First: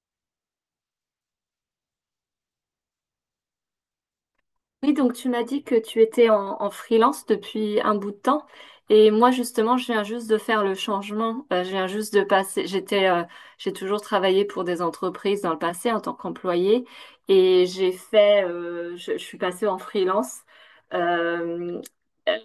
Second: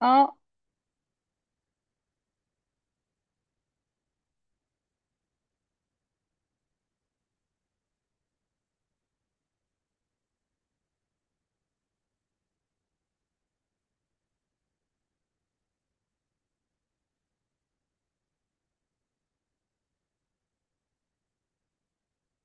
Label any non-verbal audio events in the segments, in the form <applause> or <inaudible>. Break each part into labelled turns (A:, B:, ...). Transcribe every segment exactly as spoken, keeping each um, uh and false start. A: Hein,
B: Oui, donc tu m'as dit que tu étais en, en freelance depuis un bout de temps. Et moi, justement, je viens juste de faire le changement. Euh, je viens juste de passer. J'étais, euh, j'ai toujours travaillé pour des entreprises dans le passé en tant qu'employée. Et j'ai fait, euh, je, je suis passée en freelance euh,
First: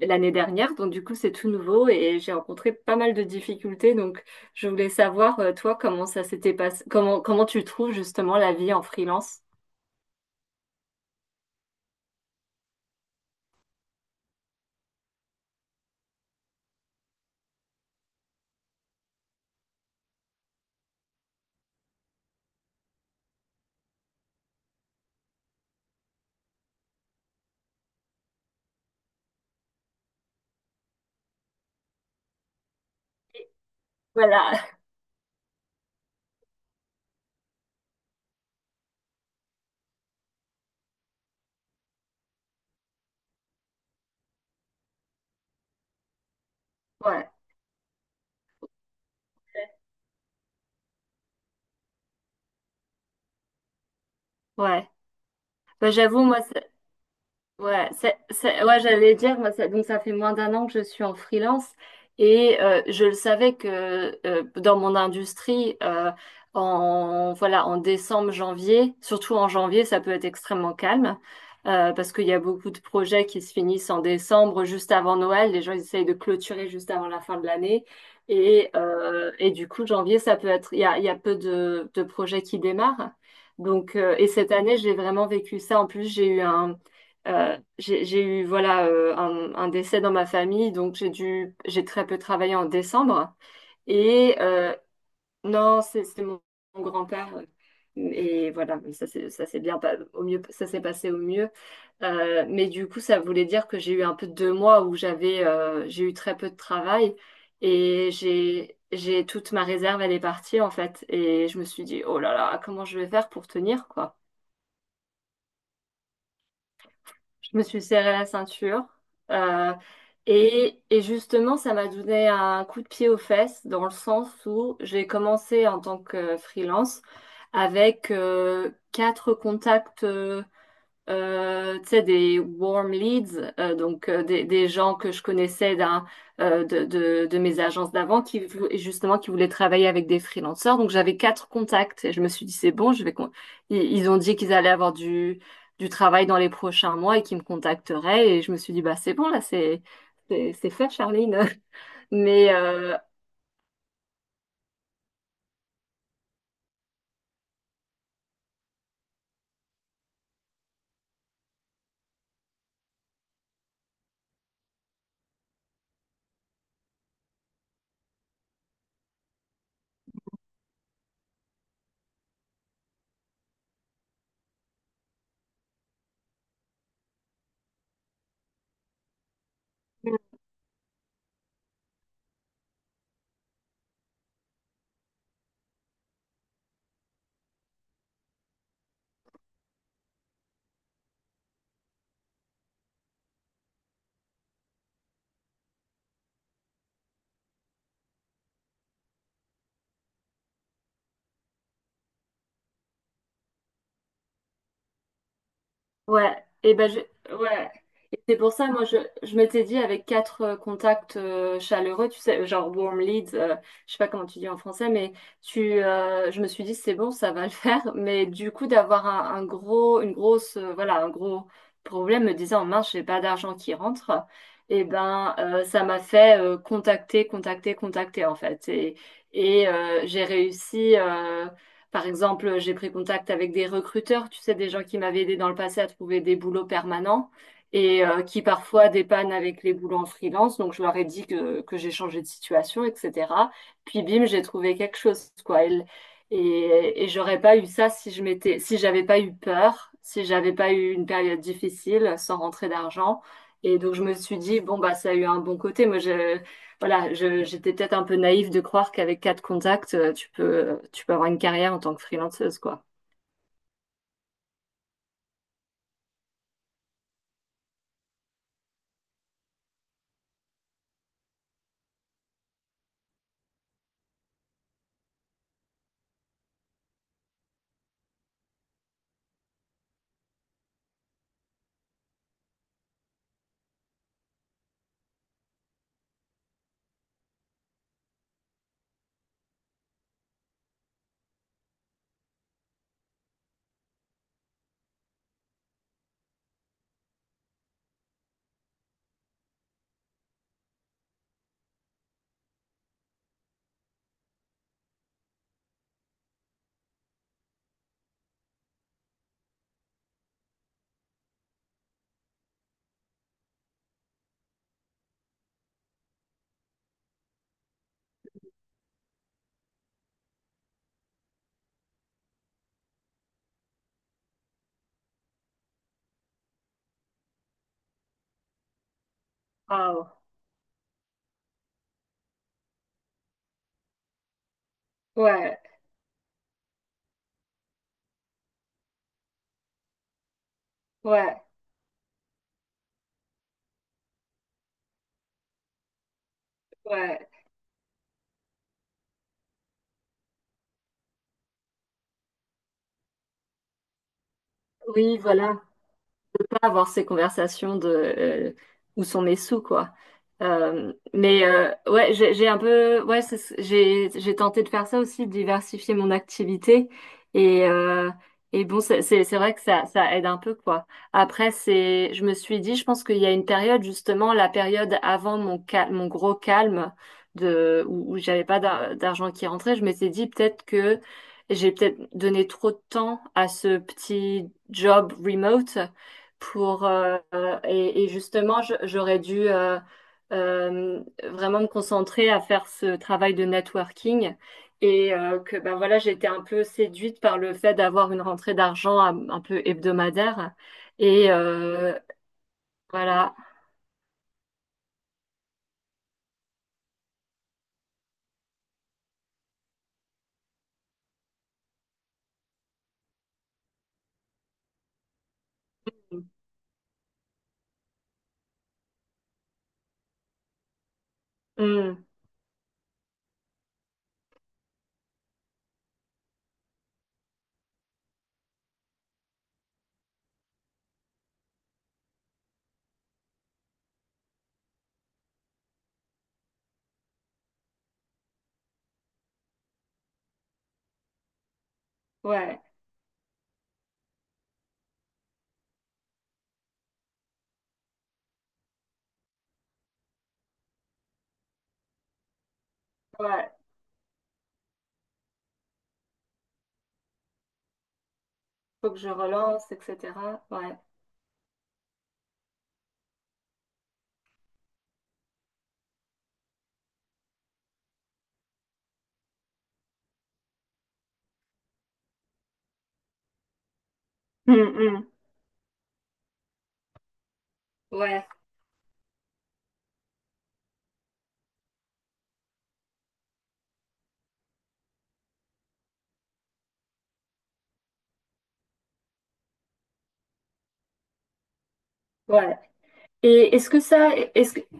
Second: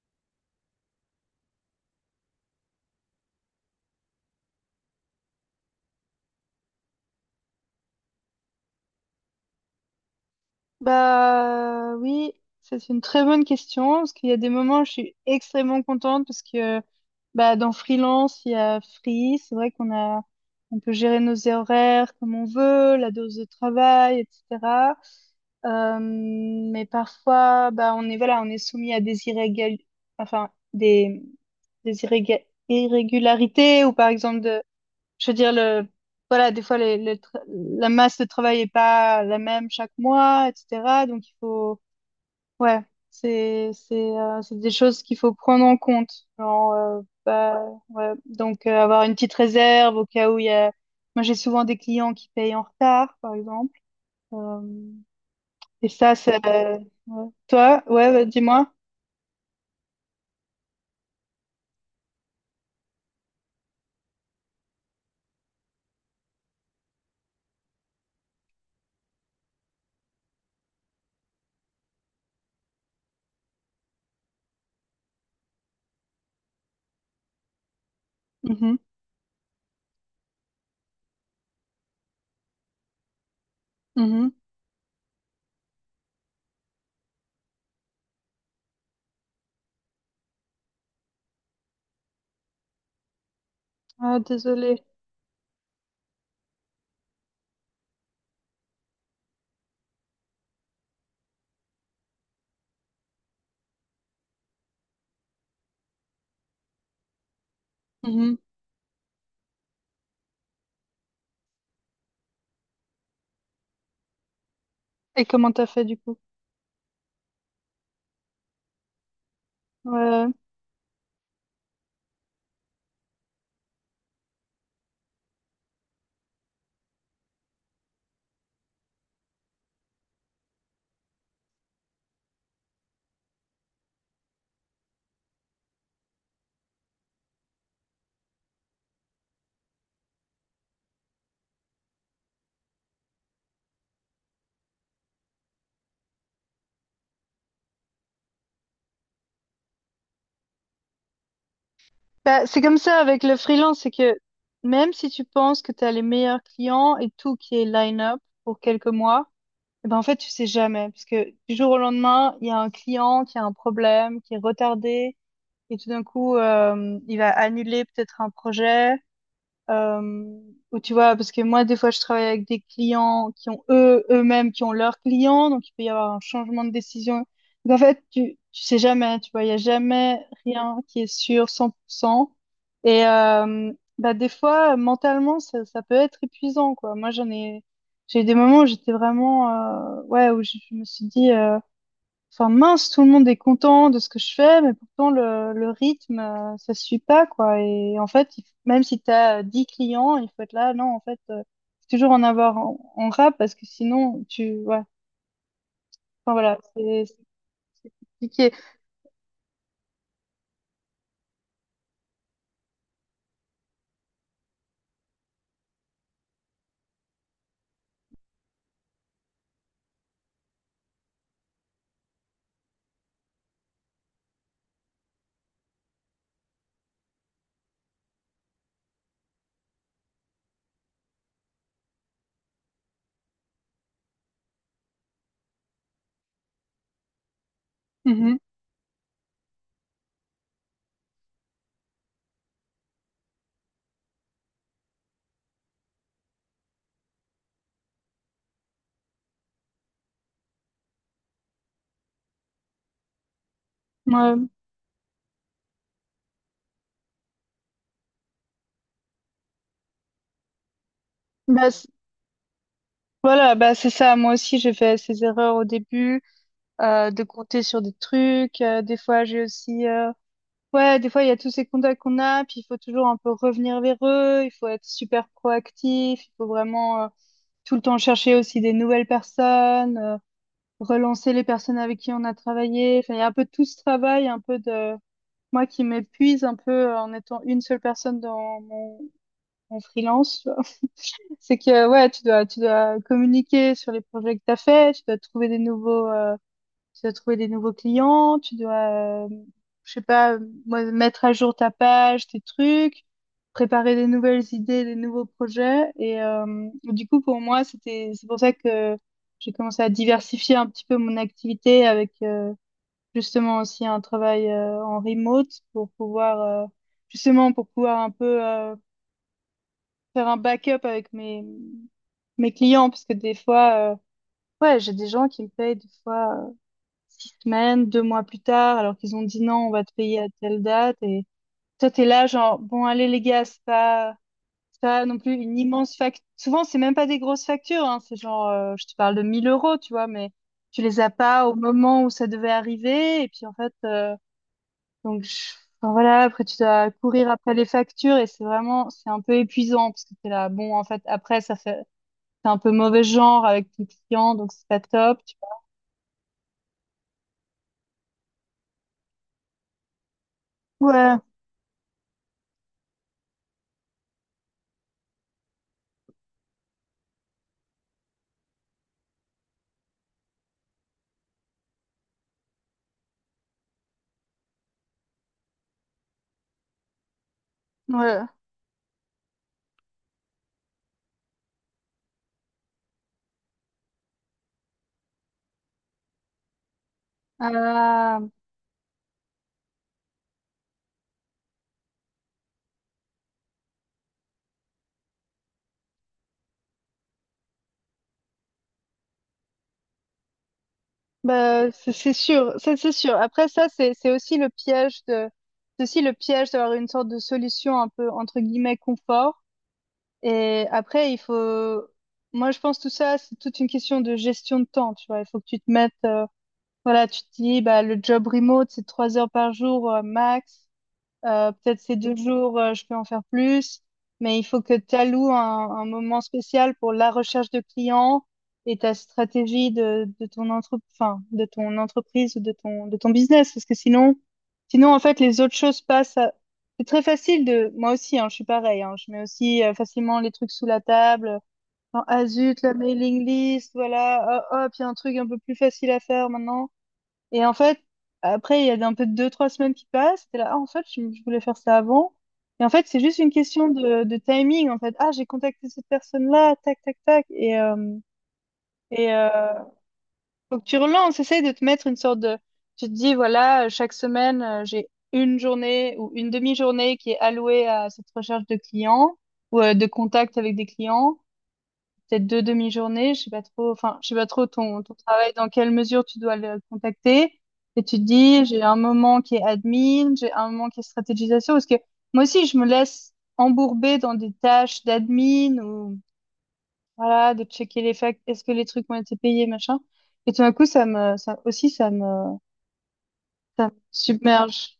B: l'année dernière. Donc, du coup, c'est tout nouveau et j'ai rencontré pas mal de difficultés. Donc, je voulais savoir, euh, toi, comment ça s'était passé, comment, comment tu trouves justement la vie en freelance?
A: bah oui, ça, c'est une très bonne question parce qu'il y a des moments où je suis extrêmement contente parce que bah dans freelance il y a free, c'est vrai qu'on a on peut gérer nos horaires comme on veut, la dose de travail, et cetera. Euh, mais parfois bah on est voilà on est soumis à des irrégal enfin des des irréga- irrégularités ou par exemple
B: Voilà.
A: de.
B: <laughs>
A: Je veux dire, le, voilà, des fois, les, le tra- la masse de travail est pas la même chaque mois, et cetera. Donc, il faut, ouais, c'est, c'est, euh, c'est des choses qu'il faut prendre en compte. Genre, euh,
B: Ouais.
A: bah, ouais. Donc, euh, avoir une petite réserve au cas où il y a, moi, j'ai souvent des clients qui payent en retard, par exemple. Euh,
B: Ouais.
A: et
B: Bah,
A: ça,
B: j'avoue,
A: c'est,
B: moi,
A: ouais. Toi,
B: Ouais,
A: ouais,
B: c'est,
A: bah,
B: c'est-
A: dis-moi.
B: ouais, j'allais dire, moi, ça- donc ça fait moins d'un an que je suis en freelance et euh, je le savais que euh, dans mon industrie, euh, en voilà, en décembre, janvier, surtout en janvier, ça peut être extrêmement calme euh, parce qu'il y a beaucoup de projets qui se finissent en décembre, juste avant Noël. Les gens ils essayent de clôturer juste avant la fin de l'année et
A: Mhm,
B: euh, et du coup, janvier, ça peut être, il y a, il y a peu de de projets qui démarrent. Donc, euh,
A: mhm.
B: et cette année, j'ai vraiment vécu ça. En plus, j'ai eu un euh, j'ai j'ai eu voilà euh, un, un décès dans ma famille, donc j'ai dû j'ai très peu travaillé en décembre.
A: Ah,
B: Et euh,
A: désolé.
B: non, c'est c'est mon, mon grand-père. euh, Et voilà, mais ça c'est ça s'est bien pas- au mieux ça s'est passé au mieux. Euh, mais du coup, ça voulait dire que j'ai eu un peu deux mois où j'avais euh, j'ai eu très peu de travail et
A: Mhm.
B: j'ai j'ai toute ma réserve elle est partie en fait. Et je me suis dit oh là là comment je vais faire pour tenir quoi.
A: Et comment t'as fait, du coup?
B: Je me suis serré la ceinture. euh,
A: Ouais, ouais.
B: et, et justement, ça m'a donné un coup de pied aux fesses dans le sens où j'ai commencé en tant que freelance avec euh, quatre contacts. Euh, euh, tu sais, des warm leads, euh, donc euh, des, des gens que je connaissais d'un, euh, de, de, de mes agences d'avant qui vou- justement qui voulaient travailler avec des freelancers. Donc j'avais quatre contacts et je me suis dit c'est bon, je vais con- ils, ils ont dit qu'ils allaient avoir du du travail dans les prochains mois et qu'ils me contacteraient et je me suis dit bah c'est bon là c'est c'est c'est fait Charline. <laughs>
A: Bah,
B: Mais
A: c'est comme
B: euh,
A: ça avec le freelance, c'est que même si tu penses que tu as les meilleurs clients et tout qui est line-up pour quelques mois, eh ben en fait, tu sais jamais. Parce que du jour au lendemain, il y a un client qui a un problème, qui est retardé, et tout d'un coup, euh, il va annuler peut-être un projet. Euh, ou tu vois, parce que moi, des fois, je travaille avec des clients qui ont eux, eux-mêmes, qui ont leurs clients, donc il peut y avoir un changement de décision. Donc, en fait, tu, tu sais jamais, hein, tu vois, il y a jamais rien qui est sûr cent pour cent. Et euh, bah, des fois, mentalement, ça, ça peut être épuisant, quoi. Moi, j'en ai, j'ai eu des moments où j'étais vraiment, euh, ouais, où je, je me suis dit, euh, enfin, mince, tout le monde est content de ce que je fais, mais pourtant le, le rythme, euh, ça suit pas, quoi. Et en fait, il f- même si tu as dix clients, il faut être là. Non, en fait, euh, faut toujours en avoir en, en rab parce que sinon, tu, ouais. Enfin,
B: Ouais,
A: voilà,
B: et ben
A: c'est c'est-
B: je- ouais.
A: c'est
B: Et c'est
A: compliqué.
B: pour ça, moi, je, je m'étais dit avec quatre euh, contacts euh, chaleureux, tu sais, genre warm leads, euh, Je sais pas comment tu dis en français, mais tu, euh, je me suis dit c'est bon, ça va le <laughs> faire. Mais du coup, d'avoir un, un gros, une grosse, euh, voilà, un gros problème, me disant mince, j'ai pas d'argent qui rentre. Et ben, euh, ça m'a fait euh, contacter, contacter, contacter en fait. Et, et euh, j'ai réussi. Euh, par exemple, euh, j'ai pris contact avec des recruteurs, tu sais, des gens qui m'avaient aidé dans le passé à trouver des boulots permanents et euh,
A: Mhm.
B: qui parfois dépannent avec les boulots en freelance. Donc, je leur ai dit que, que j'ai changé de situation, et cetera. Puis, bim, j'ai trouvé quelque chose, quoi. Et, et, et j'aurais pas eu ça si je m'étais, si j'avais pas eu peur, si j'avais pas eu une période difficile sans rentrer d'argent. Et donc, je me suis
A: Ouais.
B: dit, bon, bah, ça a eu un bon côté. Moi, je- voilà, je- J'étais peut-être un peu naïve de croire qu'avec quatre contacts, euh, tu peux, tu peux avoir une
A: Bah,
B: carrière en
A: c-
B: tant que freelanceuse, quoi.
A: voilà, bah, c'est ça. Moi aussi, j'ai fait ces erreurs au début, euh, de compter sur des trucs. Euh, des fois, j'ai aussi, euh, ouais, des fois, il y a tous ces contacts qu'on a, puis il faut toujours un peu revenir vers eux, il faut être super proactif, il faut vraiment euh, tout le temps chercher aussi des nouvelles personnes, euh, relancer les personnes avec qui on a travaillé. Enfin, il y a un peu tout ce travail, un peu de moi qui m'épuise un peu euh, en étant une seule personne dans mon, mon freelance. Tu vois. <laughs> C'est que ouais, tu dois tu dois communiquer sur les projets que t'as fait, tu dois trouver des nouveaux euh, tu dois trouver des nouveaux clients, tu dois, euh, je sais pas, moi, mettre à jour ta page, tes trucs, préparer des nouvelles idées, des nouveaux projets. Et euh, du coup, pour moi, c'était, c'est pour ça que j'ai commencé à diversifier un petit peu mon activité avec euh, justement aussi un travail euh, en remote pour pouvoir, euh, justement, pour pouvoir un peu euh, faire un backup avec mes, mes clients parce que des fois, euh, ouais, j'ai des gens qui me payent des fois six semaines, deux mois plus tard, alors qu'ils ont dit non, on va te
B: Ah,
A: payer à telle date. Et toi, t'es là, genre, bon, allez, les gars, c'est pas, c'est pas non plus une
B: ouais,
A: immense facture. Souvent, c'est même pas des grosses factures, hein, c'est genre, euh, je te parle de mille euros, tu vois, mais tu les as
B: ouais,
A: pas au moment où ça devait arriver. Et puis, en fait, euh, donc, je- enfin, voilà, après, tu dois
B: ouais.
A: courir après les factures et c'est vraiment, c'est un peu épuisant parce que t'es là, bon, en fait, après, ça fait, c'est un peu mauvais genre avec tes clients, donc c'est pas
B: Oui,
A: top. Tu
B: voilà. Avoir ces conversations de euh, où sont mes sous, quoi. Euh,
A: vois.
B: mais euh, ouais, j'ai j'ai un peu, ouais, c'est ce- j'ai j'ai tenté de faire ça aussi, de diversifier mon activité. Et euh, et bon, c'est c'est c'est vrai que ça ça aide un peu, quoi. Après, c'est, je me suis dit, je pense qu'il y a une période justement, la période avant mon cal mon gros calme de
A: Ouais,
B: où, où
A: ouais.
B: j'avais pas d'ar- d'argent qui rentrait, je m'étais dit peut-être que j'ai peut-être donné trop de temps à ce petit job remote pour euh, et, et
A: Euh,
B: justement je- J'aurais dû euh, euh, vraiment me concentrer à faire ce travail de networking et euh, que ben voilà j'étais un peu séduite par le fait d'avoir une rentrée d'argent un, un peu hebdomadaire et
A: Bah, c'est
B: euh,
A: c'est sûr, ça c'est sûr.
B: voilà.
A: Après ça, c'est c'est aussi le piège de, c'est aussi le piège d'avoir une sorte de solution un peu entre guillemets confort. Et après, il faut, moi je pense tout ça, c'est toute une question de gestion de temps. Tu vois, il faut que tu te mettes, euh, voilà, tu te dis, bah le job remote c'est trois heures par jour euh, max. Euh, peut-être ces
B: Hmm.
A: deux jours, euh, je peux en faire plus, mais il faut que tu alloues un, un moment spécial pour la recherche de clients et ta stratégie de, de ton entre- enfin, de ton entreprise ou de ton, de ton business. Parce que sinon, sinon, en fait, les autres choses passent à. C'est très facile de, moi aussi, hein, je suis pareil, hein, je mets aussi euh, facilement les trucs sous la table. Genre, ah zut,
B: Ouais,
A: la mailing list, voilà, hop, hop, il y a un truc un peu plus facile à faire maintenant. Et en fait, après, il y a un peu de deux, trois semaines qui passent. T'es là, ah, en fait, je, je voulais faire ça avant. Et en fait, c'est juste une
B: ouais.
A: question de, de timing, en fait. Ah, j'ai contacté cette personne-là, tac, tac, tac. Et, euh,
B: Faut que je
A: et euh,
B: relance, etc.
A: Faut que tu
B: Ouais.
A: relances. Essaye de te mettre une sorte de. Tu te dis, voilà, chaque semaine, euh, j'ai une journée ou une demi-journée qui est allouée à cette recherche de clients ou euh, de contact avec des clients peut-être deux demi-journées, je sais pas trop, enfin, je sais pas trop
B: Hmm,
A: ton, ton
B: hmm.
A: travail, dans quelle mesure tu dois le contacter. Et tu te
B: Ouais,
A: dis, j'ai un moment qui est admin, j'ai un moment qui est stratégisation, parce que moi aussi, je me laisse embourber dans des tâches d'admin ou, voilà, de checker les factures, est-ce que les trucs ont été payés, machin. Et tout d'un coup, ça me, ça aussi, ça me,
B: ouais. et
A: ça
B: est-ce
A: me
B: que ça est-ce
A: submerge.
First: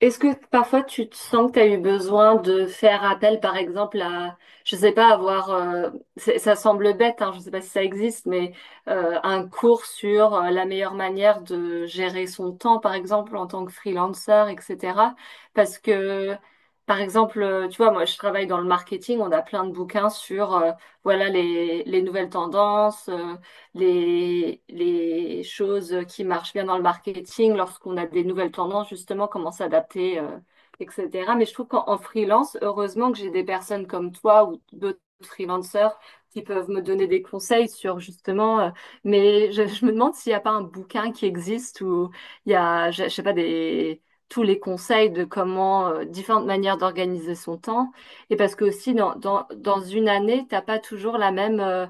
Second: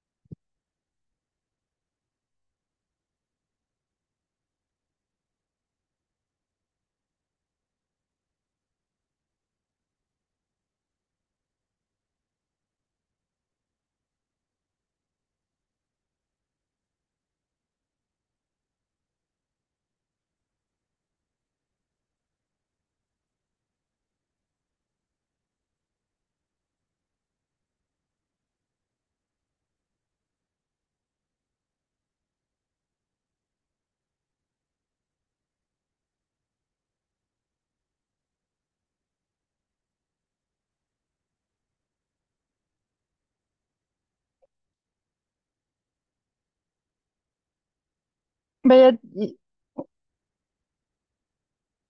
B: Est-ce que parfois tu te sens que tu as eu besoin de faire appel, par exemple, à, je sais pas, avoir, euh, c'est- ça semble bête, hein, je sais pas si ça existe, mais euh, un cours sur euh, la meilleure manière de gérer son temps, par exemple, en tant que freelancer, et cetera. Parce que, Par exemple, euh, tu vois, moi, je travaille dans le marketing, on a plein de bouquins sur, euh, voilà, les, les nouvelles tendances. euh, les, les choses qui marchent bien dans le marketing, lorsqu'on a des nouvelles tendances, justement, comment s'adapter, euh, et cetera. Mais je trouve qu'en freelance, heureusement que j'ai des personnes comme toi ou d'autres freelanceurs qui peuvent me donner des conseils sur justement, euh, mais je, je me demande s'il n'y a pas un bouquin qui existe où il y a, je, je sais pas, des, tous les conseils de comment, euh, différentes manières d'organiser son temps. Et parce que
A: Bah, y
B: aussi,
A: a-
B: dans,
A: y-
B: dans, dans une année, t'as pas toujours la même... euh,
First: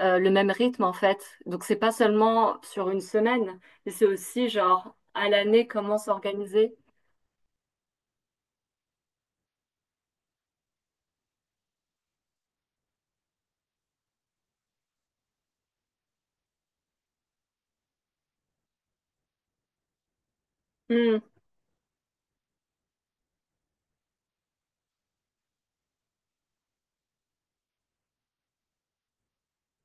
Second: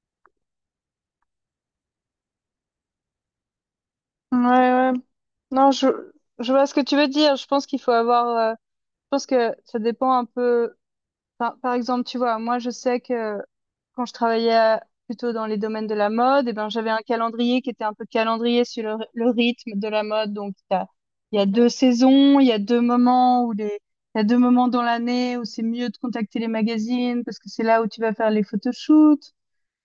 B: euh, le même rythme en fait. Donc c'est pas seulement sur une semaine, mais c'est
A: ouais,
B: aussi
A: ouais.
B: genre à l'année
A: Non, je,
B: comment
A: je vois ce
B: s'organiser.
A: que tu veux dire. Je pense qu'il faut avoir, euh, je pense que ça dépend un peu. Par, par exemple, tu vois, moi, je sais que quand je travaillais à- plutôt dans les domaines de la mode, eh ben, j'avais un calendrier qui était un peu calendrier sur le, ry- le rythme de la mode. Donc, t'as-
B: Hmm,
A: il y a deux saisons, il y a deux moments où les, il y a deux moments dans l'année où c'est mieux de contacter les magazines parce que c'est là où tu vas faire les photoshoots.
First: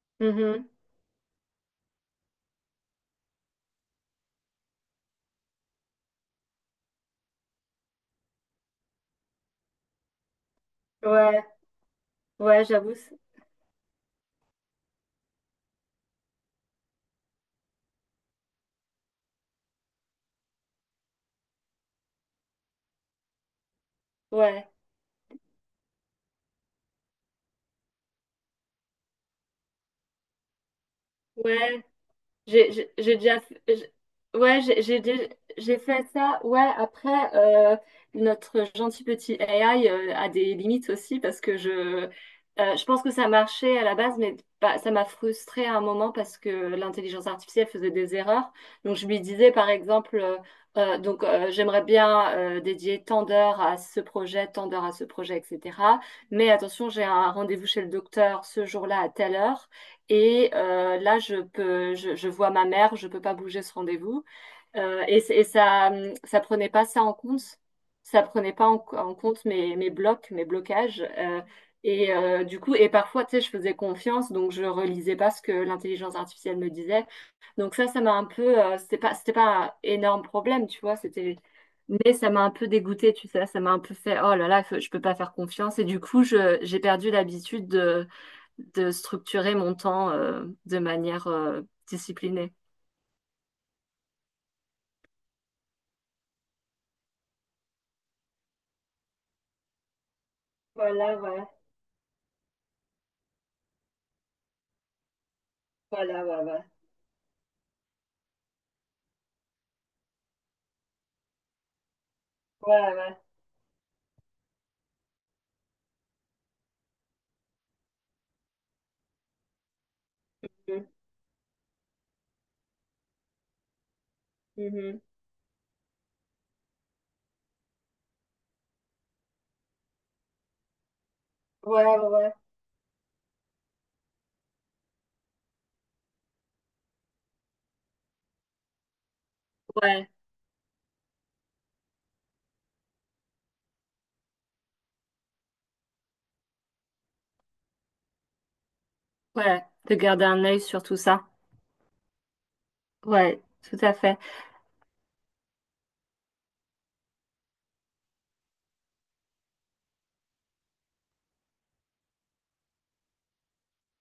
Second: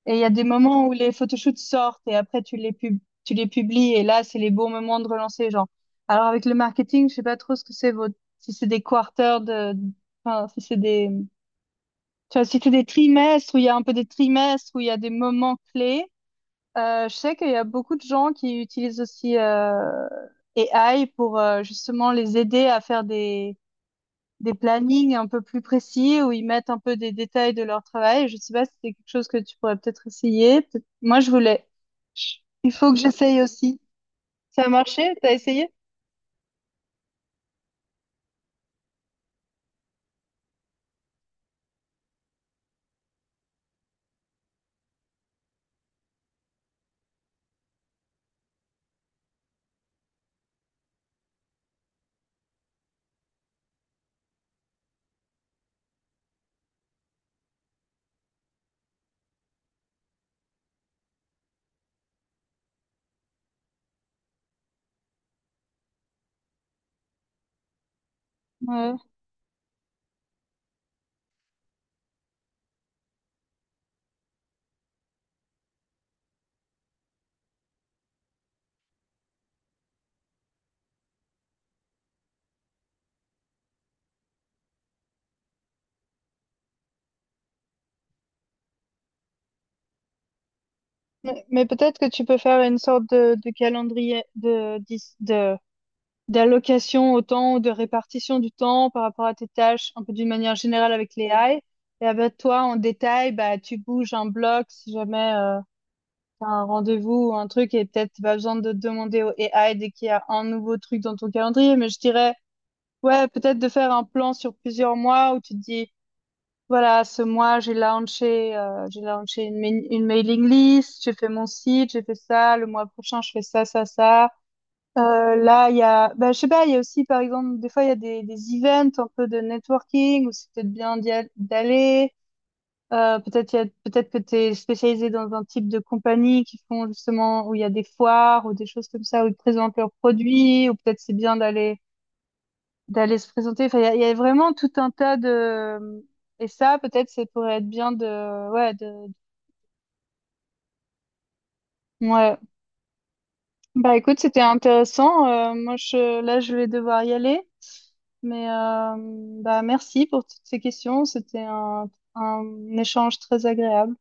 A: Et il y a des
B: mhm.
A: moments où les photoshoots sortent et après tu les pub- tu les publies et là, c'est les bons moments de relancer les gens. Alors, avec le marketing, je sais pas trop ce que c'est votre, si c'est des quarters de, enfin, si c'est des
B: Ouais,
A: tu vois, si
B: ouais,
A: c'est des
B: j'avoue. C'est-
A: trimestres où il y a un peu des trimestres, où il y a des moments clés, euh, je sais qu'il y a beaucoup de gens qui utilisent aussi euh, I A pour euh, justement les aider à faire des, des
B: ouais,
A: plannings un peu plus précis, où ils mettent un peu des détails de leur travail. Je sais pas si c'est quelque chose que tu pourrais peut-être essayer. Peut- Moi, je voulais.
B: ouais.
A: Chut, il
B: J'ai
A: faut
B: j'ai-
A: que
B: j'ai déjà
A: j'essaye
B: fait,
A: aussi.
B: j'- ouais,
A: Ça a
B: j'ai j'ai
A: marché?
B: dé-
A: T'as essayé?
B: J'ai fait ça. Ouais, après, euh, notre gentil petit A I euh, a des limites aussi parce que je, euh, je pense que ça marchait à la base, mais pas- ça m'a frustrée à un moment parce que l'intelligence artificielle faisait des erreurs. Donc, je lui disais, par exemple, euh, euh, donc, euh, j'aimerais bien euh, dédier tant d'heures à ce projet, tant d'heures à ce projet, et cetera. Mais attention, j'ai un rendez-vous chez le docteur ce jour-là à telle heure. Et euh, là, je peux, je, je vois ma mère, je peux pas bouger ce rendez-vous. Euh, et c'est- et ça, hum, ça prenait pas ça en compte. Ça prenait pas en,
A: Ouais.
B: en compte mes, mes blocs, mes blocages. Euh, et euh, du coup, et parfois, tu sais, je faisais confiance, donc je relisais pas ce que l'intelligence artificielle me disait. Donc ça, ça m'a un peu, euh, c'était pas, c'était pas un énorme problème, tu vois. C'était, mais ça m'a un peu dégoûtée, tu sais. Ça m'a un peu fait, oh là là, faut- je peux pas faire confiance. Et du coup, je, j'ai perdu l'habitude de de structurer mon temps euh, de manière
A: Mais,
B: euh,
A: mais peut-être que tu peux
B: disciplinée.
A: faire une sorte de, de calendrier de, dix- de d'allocation au temps, de répartition du temps par rapport à tes tâches, un peu d'une manière générale avec
B: Voilà, ouais.
A: l'A I. Et avec toi, en détail, bah, tu bouges un bloc si jamais euh,
B: Voilà, ouais,
A: tu as
B: ouais.
A: un rendez-vous ou un truc et peut-être tu besoin de demander au I A dès qu'il y a un nouveau truc dans ton calendrier. Mais je dirais,
B: Ouais, ouais.
A: ouais, peut-être de faire un plan sur plusieurs mois où tu te dis, voilà, ce mois, j'ai launché, euh, j'ai launché une, mail- une mailing list, j'ai fait mon site, j'ai fait ça, le mois prochain, je fais ça, ça, ça.
B: Mhm, mhm.
A: Euh, là, il y a, bah, je sais pas, il y a aussi, par exemple, des fois, il y a des, des events un peu de networking où c'est peut-être bien d'y al-
B: Ouais, ouais,
A: d'aller.
B: ouais.
A: Euh, peut-être, il y a- peut-être que tu es spécialisé dans un type de compagnie qui font justement où il y a des foires ou des choses comme ça où ils présentent leurs
B: Ouais,
A: produits ou peut-être c'est bien d'aller, d'aller se présenter. Enfin, il y a, il y a vraiment tout un tas de, et ça, peut-être, ça pourrait être bien de, ouais, de,
B: ouais, de garder un œil sur tout ça.
A: ouais.
B: Ouais, tout à
A: Bah,
B: fait.
A: écoute, c'était intéressant. Euh, moi, je, là, je vais devoir y aller. Mais euh, bah, merci pour toutes ces questions. C'était un, un échange très agréable.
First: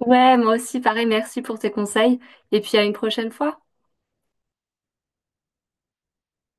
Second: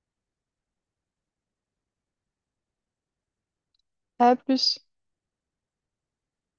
B: Ouais, moi aussi, pareil, merci pour tes conseils. Et puis à une prochaine fois.
A: À plus.